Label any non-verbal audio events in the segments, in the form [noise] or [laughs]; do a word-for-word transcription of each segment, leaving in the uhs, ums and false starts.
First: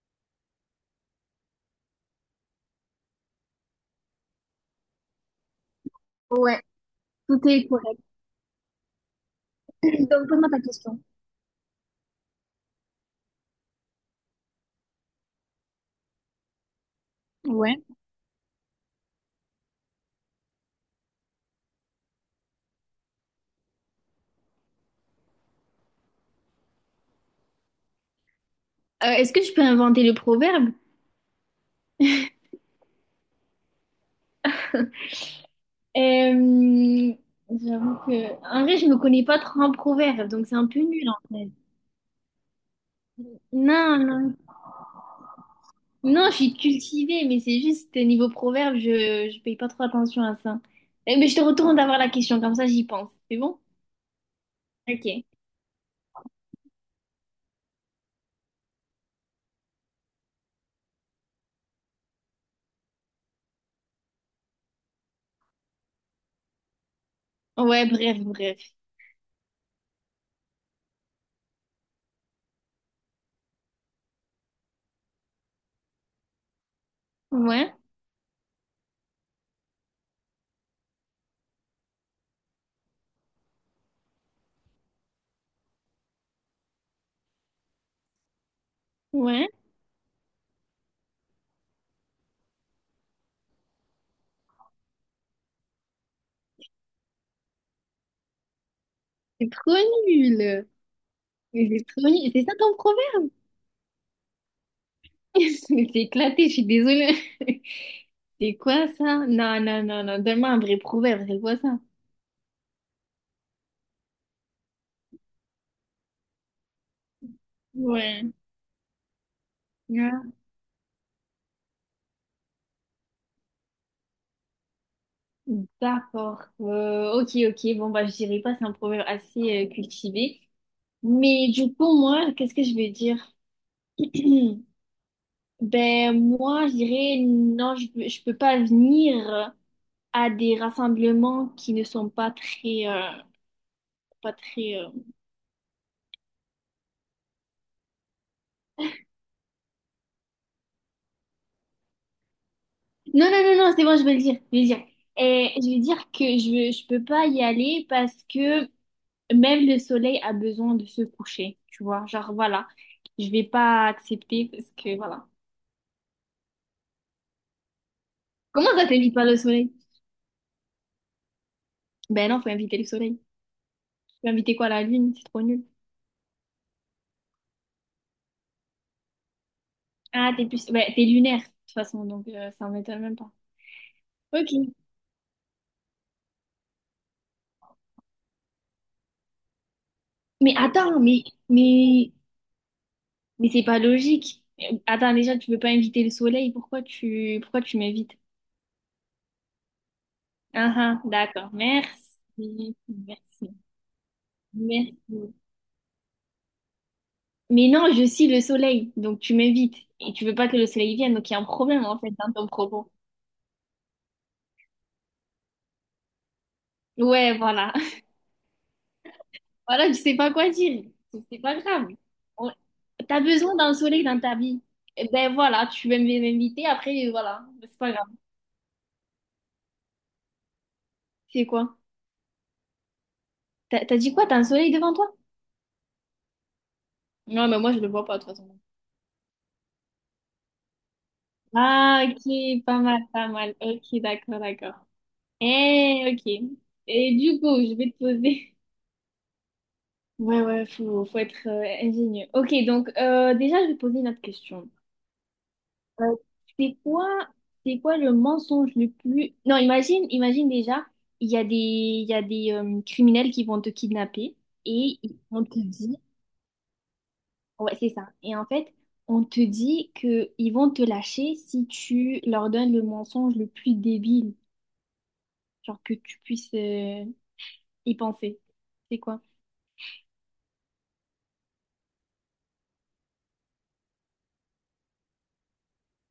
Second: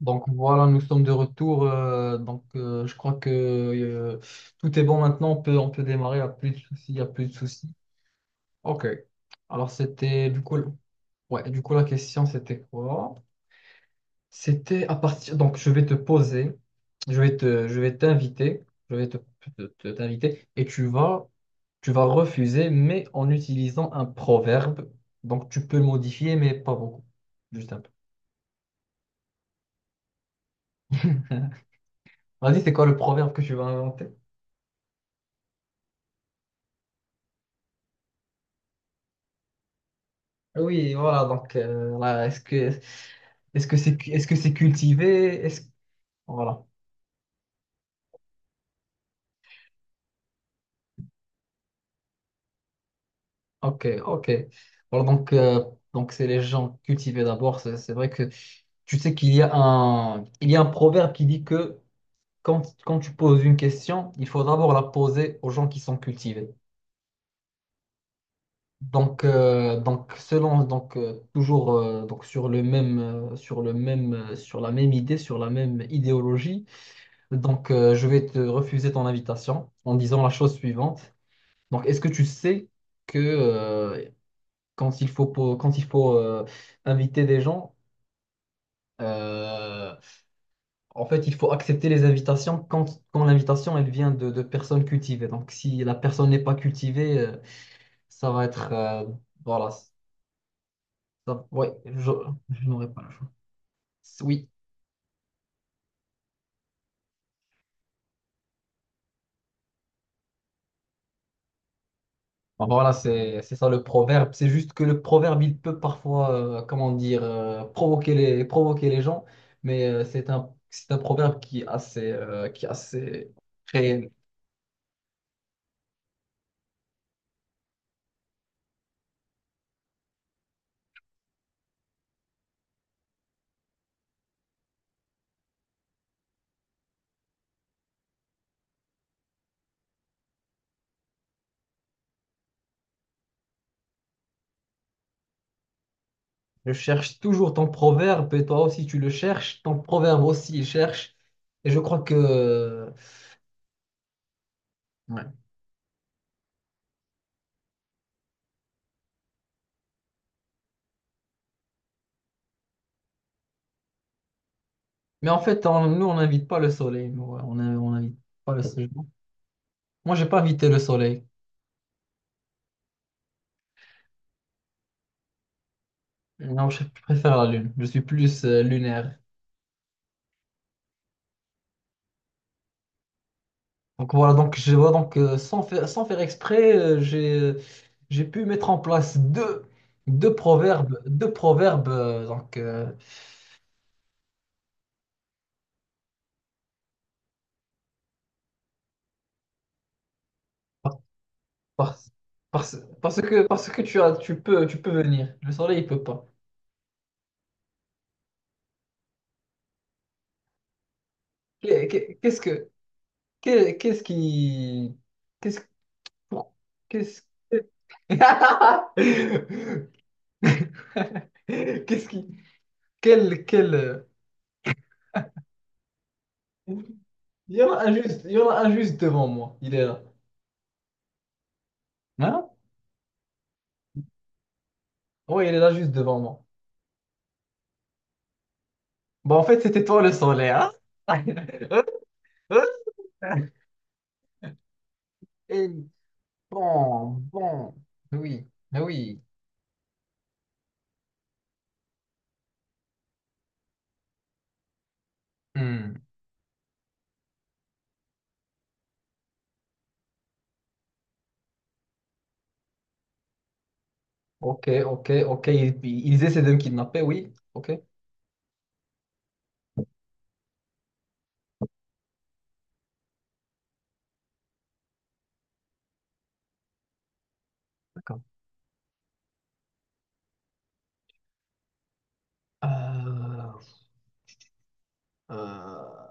Donc voilà, nous sommes de retour. Euh, donc euh, je crois que euh, tout est bon maintenant. On peut, on peut démarrer. Il n'y a plus de Ouais, soucis. Il n'y a plus de tout est soucis. correct. OK. Alors [clears throat] Donc, c'était du pose-moi coup, ta question. ouais, du coup la question c'était quoi? C'était à partir. Donc je vais te poser. Je vais te, je Ouais. vais t'inviter. Je vais te, te- te- t'inviter et tu vas, tu vas refuser, mais en utilisant un proverbe. Donc tu peux le modifier, mais pas beaucoup. Juste un peu. Euh, est-ce que je peux inventer le proverbe? [laughs] Vas-y, c'est quoi le proverbe que tu vas inventer? Euh, J'avoue que... En vrai, je me connais pas trop en proverbe, donc c'est un peu Oui, nul voilà, en fait. donc euh, là, est-ce que est-ce que c'est Non, non. est-ce que c'est cultivé? Est-ce Non, je suis voilà. cultivée, mais c'est juste euh, niveau proverbe, je, je paye pas trop attention à ça. Eh, mais je te retourne d'avoir la question, comme ça j'y pense. C'est bon? OK, OK. Voilà, Ok. donc euh, donc c'est les gens cultivés d'abord, c'est c'est vrai que tu sais qu'il y a un il y a un proverbe qui dit que quand quand tu poses une question, il faut d'abord la poser aux gens qui sont cultivés. Ouais, bref, bref. Donc euh, donc selon donc euh, toujours euh, donc sur le même euh, sur le même euh, sur la même idée, sur la même idéologie. Donc, Ouais, euh, je vais te refuser ton invitation en disant la chose suivante. Donc, est-ce que tu sais que euh, quand il faut, po- quand il faut euh, inviter des gens, ouais. euh, en fait, il faut accepter les invitations quand, quand l'invitation, elle vient de, de personnes cultivées. Donc, si la personne n'est pas cultivée, euh, ça va être... euh, C'est voilà. trop nul. ça- Mais ouais, c'est trop je, nul. C'est ça je ton n'aurai pas le proverbe? choix. Oui. [laughs] C'est éclaté, je suis désolée. [laughs] C'est quoi ça? Non, non, non, non. Donne-moi un vrai proverbe, c'est quoi ça? Bon, voilà, c'est c'est ça le proverbe. C'est juste que le proverbe, il peut parfois, euh, comment dire, euh, provoquer Ouais. les, provoquer les gens, mais euh, Ouais. c'est un, c'est un proverbe qui est assez, euh, qui est assez réel. D'accord. Euh, ok, ok. Bon, bah, je dirais pas, c'est un proverbe assez euh, cultivé. Mais du coup, moi, qu'est-ce que je vais dire? [clears throat] Ben, moi, je dirais, non, je, peux- je peux pas venir à des rassemblements qui ne sont pas très, euh, pas très, euh, Je cherche toujours ton proverbe et toi aussi tu le cherches, ton proverbe aussi il cherche. Et je crois que... euh, Non, non, non, non, c'est bon, je vais le dire. Je vais le dire. ouais. Et je vais dire que je, je peux pas y aller parce que même le soleil a besoin de se coucher, tu vois. Genre, voilà, je vais pas accepter parce que, voilà. Mais en fait, on- nous, on n'invite pas le soleil. Nous, ouais, on n'invite on n'invite pas le Comment ça soleil. t'évite pas le soleil? Moi, j'ai pas invité le soleil. Ben non, faut inviter le soleil. Tu veux inviter quoi, la lune? C'est trop nul. Non, je préfère la lune. Je suis plus euh, lunaire. Ah, t'es plus... ben, t'es lunaire, de toute façon, donc euh, ça m'étonne même pas. Donc voilà, Ok. donc je vois donc euh, sans faire, sans faire exprès, euh, j'ai j'ai pu mettre en place deux, deux Mais proverbes, attends, mais, deux proverbes mais, euh, donc euh, mais c'est pas logique. Euh, Attends, déjà, tu veux pas inviter le soleil, pourquoi tu, pourquoi tu m'invites? Ah par- ah, d'accord, par- merci, Parce, parce que merci, parce que tu as tu peux tu peux merci. venir, le soleil il peut pas. Mais non, je suis le soleil, donc tu m'évites. Et tu veux pas que le soleil vienne, donc il y a un problème Qu'est- en fait qu'est- dans Qu'est-ce ton que propos. qu'est- qu'est-ce qui qu'est-ce pour- qu'est-ce Ouais, que- voilà. [laughs] Voilà, [laughs] tu sais pas quoi dire. C'est pas grave. qu'est-ce qui On- T'as quel besoin quel d'un euh, soleil dans ta vie. Eh ben voilà, tu veux m'inviter, après, voilà. il y en C'est a un pas grave. juste il y en a un juste devant moi, il est là. C'est quoi? Hein? T'as t'as dit quoi? T'as un soleil devant toi? Oui, il est là juste devant moi. Non, mais moi, je le vois pas, de toute façon. Bon, en fait, c'était toi le soleil, hein? Ah, ok, pas [laughs] mal, pas mal. Ok, d'accord, d'accord. Et Eh, ok. bon, Et du coup, bon, je vais te oui, poser. oui. Ouais, ouais, faut, faut être euh, ingénieux. Ok, donc euh, déjà, je vais poser une autre question. Hmm. Euh, c'est quoi, c'est quoi le mensonge le plus... Non, imagine, imagine déjà, il y a des, il y a des euh, criminels qui vont te kidnapper Ok, et ok, ils- on ok. te Ils, dit... ils essaient de me kidnapper, oui. Ok, Ouais, c'est ça. Et en fait, on te dit que ils vont te lâcher si tu leur donnes le mensonge le plus débile, genre que tu puisses euh, y d'accord. penser. C'est quoi? Euh, euh,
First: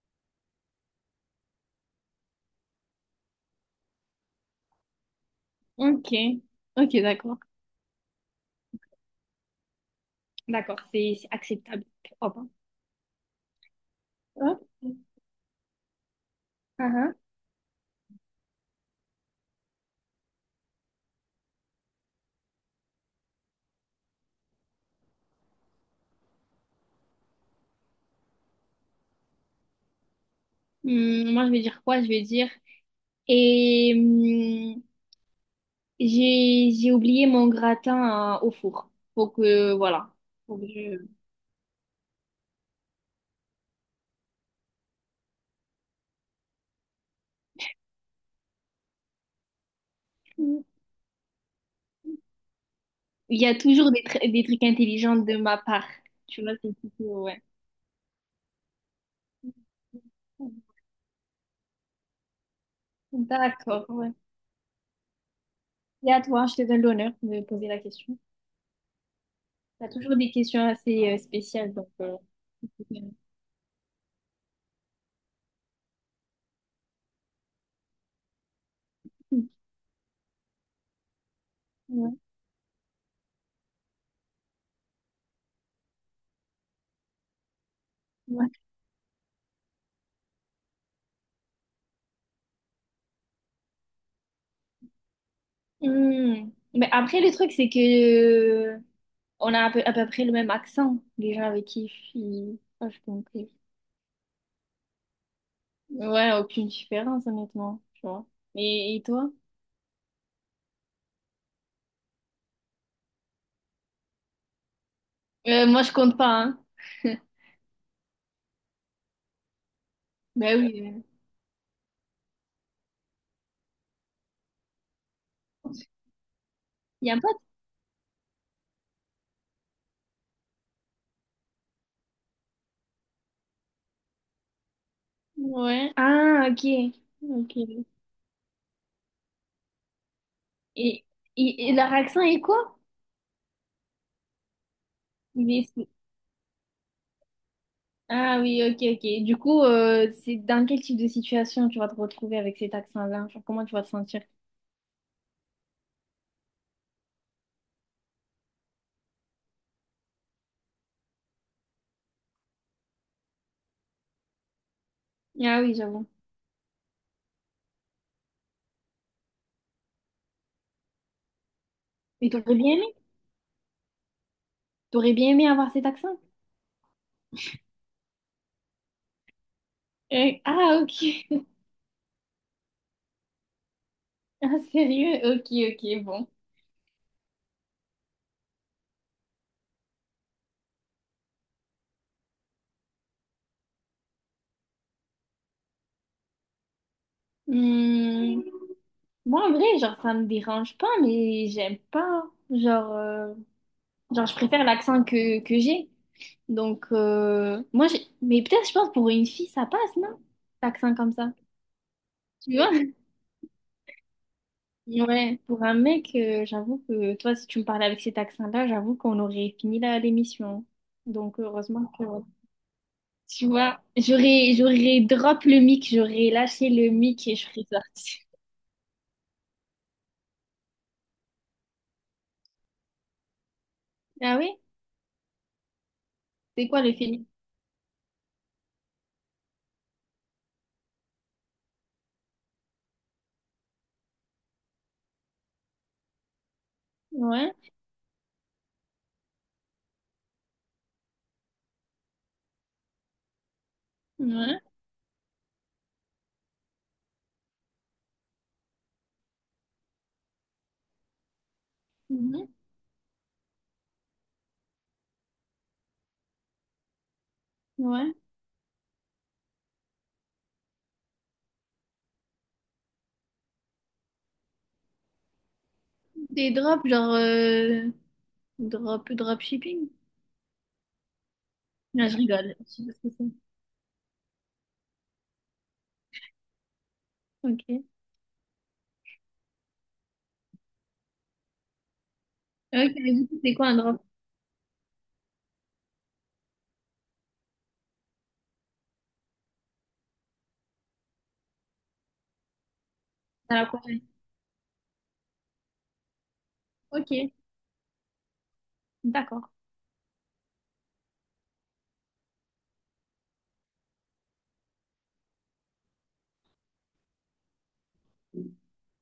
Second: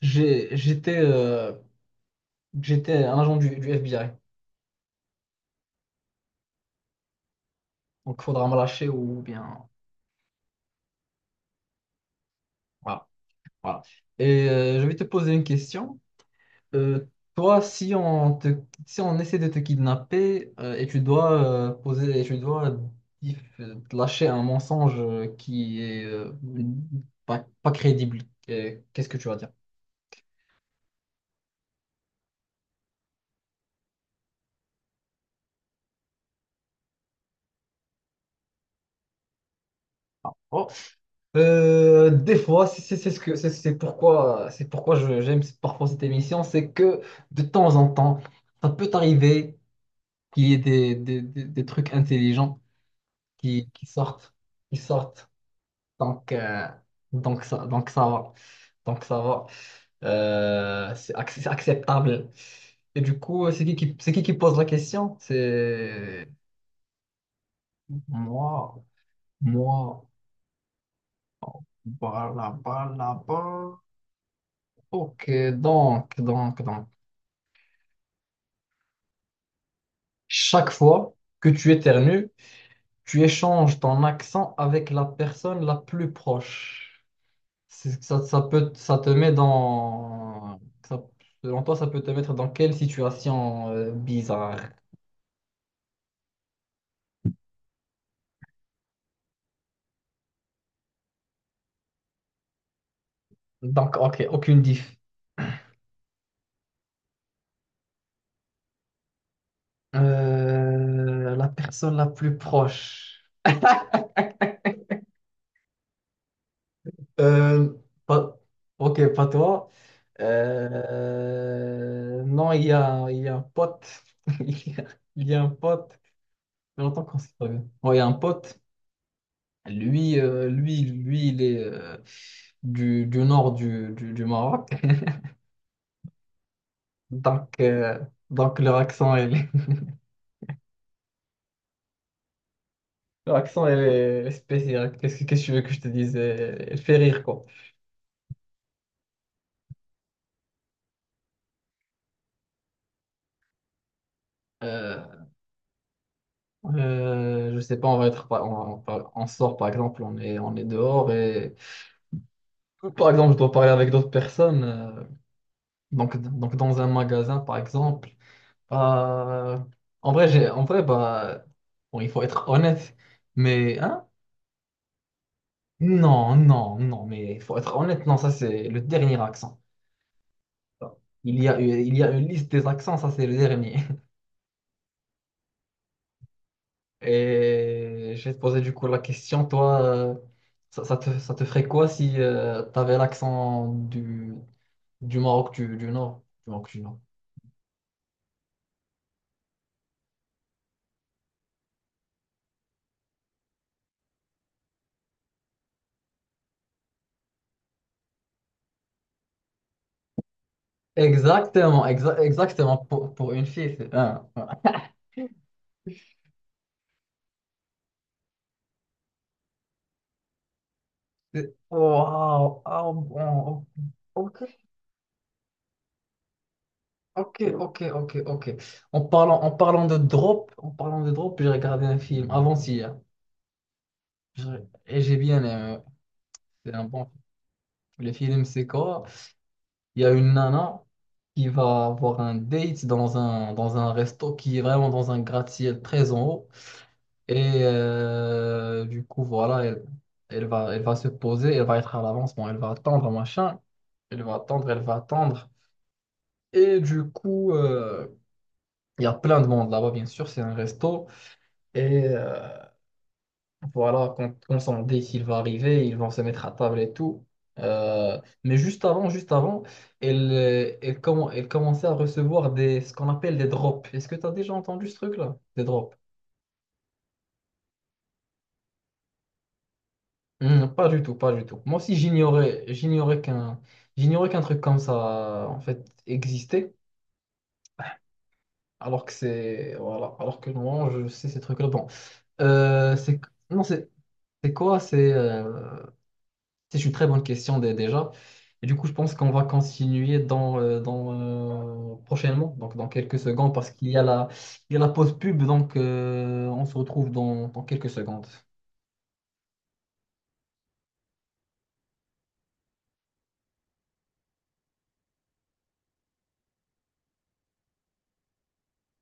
j'ai- j'étais euh, j'étais un agent du, du F B I. Ok, ok, d'accord. Donc, faudra me lâcher ou bien. D'accord, c'est c'est acceptable. Voilà, voilà. Et Hop. euh, je vais te poser une question. Ah, Euh, ah. toi, si on te, si on essaie de te kidnapper euh, et tu dois euh, poser, et tu dois dif- euh, lâcher un mensonge euh, qui est euh, pas, pas crédible, euh, qu'est-ce que tu vas dire? Hum, moi, je vais dire quoi? Je vais dire. Et hum, j'ai j'ai oublié mon gratin euh, au four. Faut que voilà. Faut que Oh, je- euh, des fois, c'est c'est- c'est ce que, c'est c'est pourquoi c'est pourquoi je- j'aime parfois cette émission, c'est que de temps en temps, ça peut arriver qu'il y ait Il des, des, des- des trucs intelligents y a qui, qui toujours des, tr- sortent, des trucs qui intelligents sortent. de ma part. Donc, Tu vois, euh, c'est plutôt ouais. donc ça, donc ça va. Donc ça va. Euh, c'est ac- c'est acceptable. Et du coup, euh, c'est qui D'accord, qui, c'est ouais. qui qui pose la question? Et à C'est toi, je te donne l'honneur de poser la question. moi, Tu as moi, toujours des questions assez euh, spéciales, donc. euh, voilà, voilà, voilà. Ok, donc, donc, donc. Chaque fois que tu éternues, tu échanges ton accent avec la personne la plus proche. C'est- Ça, ça Ouais. peut, ça te met dans... ça- selon toi, ça peut te mettre dans quelle situation euh, bizarre? Hmm. Mais après, le truc, c'est que euh, on a à peu, à peu près le même accent, les gens avec qui ils- Ah, je compris. Donc, ok, aucune diff. Ouais, aucune différence, honnêtement, tu vois. Et, et toi? Euh, la personne la plus proche. Euh, moi, je compte pas, hein. Euh, pas- ok, pas toi. Ben oui. Euh, non, il y a, il y a un pote. [laughs] Il y a, il y a un pote. Ça fait longtemps Il y a qu'on pas s'est pas vu. Ouais, il y a un pote. Lui, euh, lui, lui, il est euh, du, du nord du, du, du Maroc. [laughs] de... Ouais. Ah, ok. Donc, Ok. euh, donc leur accent, elle est, Et, et, et leur accent est quoi? [laughs] leur accent, elle est spéciale. Qu'est-ce que qu'est-ce que Il tu veux que je est- te dise? Elle elle fait rire, quoi. Ah oui, ok, ok. Du coup, euh, c'est dans quel type de situation tu vas te retrouver avec cet accent-là? Genre, comment tu vas te sentir? Euh, Euh, je sais pas, on va être, par- on, on- on sort par exemple, on est, on est dehors et par exemple, je dois parler avec d'autres personnes. euh, Ah oui, j'avoue. donc, donc dans un magasin par exemple, Euh, en vrai, j'ai, en vrai, bah, bon, il faut Et être t'aurais bien aimé honnête, mais hein? t'aurais bien aimé avoir cet accent? Non, non, non, mais il faut être honnête, non, ça c'est le dernier accent. Euh, ah, Il ok. y [laughs] a, il y a une liste des accents, ça c'est le dernier. Ah, sérieux? Ok, ok, bon. Et je vais te poser du coup la question, toi, euh, ça, ça te, ça te ferait quoi si tu avais l'accent du, du Maroc du, du Nord? Du Maroc du Nord. Hmm, moi, en vrai, genre, ça me dérange pas, mais j'aime pas. Genre, euh, genre, je préfère l'accent que, que j'ai. Donc, euh, moi, j'ai... Mais peut-être, je pense, pour une fille, ça passe, non? L'accent comme ça. Exactement, exa- Tu vois? exactement, pour, pour une fille. C'est- ah, ah. [laughs] Ouais, pour un mec, euh, j'avoue que toi, si tu me parlais avec cet accent-là, j'avoue qu'on aurait fini la l'émission. Donc, C'est- heureusement que... Waouh, ah, Tu bon, vois, ok, j'aurais, j'aurais drop le mic, j'aurais lâché le mic et ok, je serais ok, ok, sortie. ok. En parlant, en parlant de drop, en parlant de drop, j'ai regardé un film avant-hier. Ah J'ai- oui? et j'ai bien aimé. C'est C'est quoi un le bon film. film? Le film, c'est quoi? Il y a une nana qui va avoir un date dans un, dans un resto qui est vraiment dans un gratte-ciel très en haut. Ouais, Et euh, du coup, voilà, elle, elle va, elle va se poser, elle va être à l'avance, bon, elle va attendre, machin. Elle va ouais, attendre, elle va attendre. Et du coup, euh, il y a plein de monde là-bas, bien sûr, c'est un resto. Et mhm, euh, voilà, quand, quand Sandy, s'il va arriver, ils vont se mettre à table et tout. ouais. Euh, mais juste avant, juste avant, elle, euh, elle, commen- elle commençait à recevoir des, ce qu'on appelle des drops. Est-ce que tu as déjà entendu ce truc-là? Des drops. Des drops, genre, euh, drop, drop shipping? Hmm, pas du tout, pas du tout. Moi aussi, Non, je rigole, j'ignorais, je sais pas ce que j'ignorais c'est. qu'un, j'ignorais qu'un truc comme ça, en fait, existait. Ok. Alors que c'est, voilà, alors que normalement, je sais ces trucs-là. Bon, Ok, Euh, mais c'est, du coup, c'est non, quoi un c'est, drop? c'est quoi? C'est, euh, C'est une très bonne question dé- déjà. Et du coup, je pense qu'on va continuer dans, euh, dans, euh, prochainement, donc dans quelques secondes, À la parce qu'il y prochaine. a la, il y a la pause pub, donc euh, on se retrouve Ok, dans dans quelques secondes. d'accord.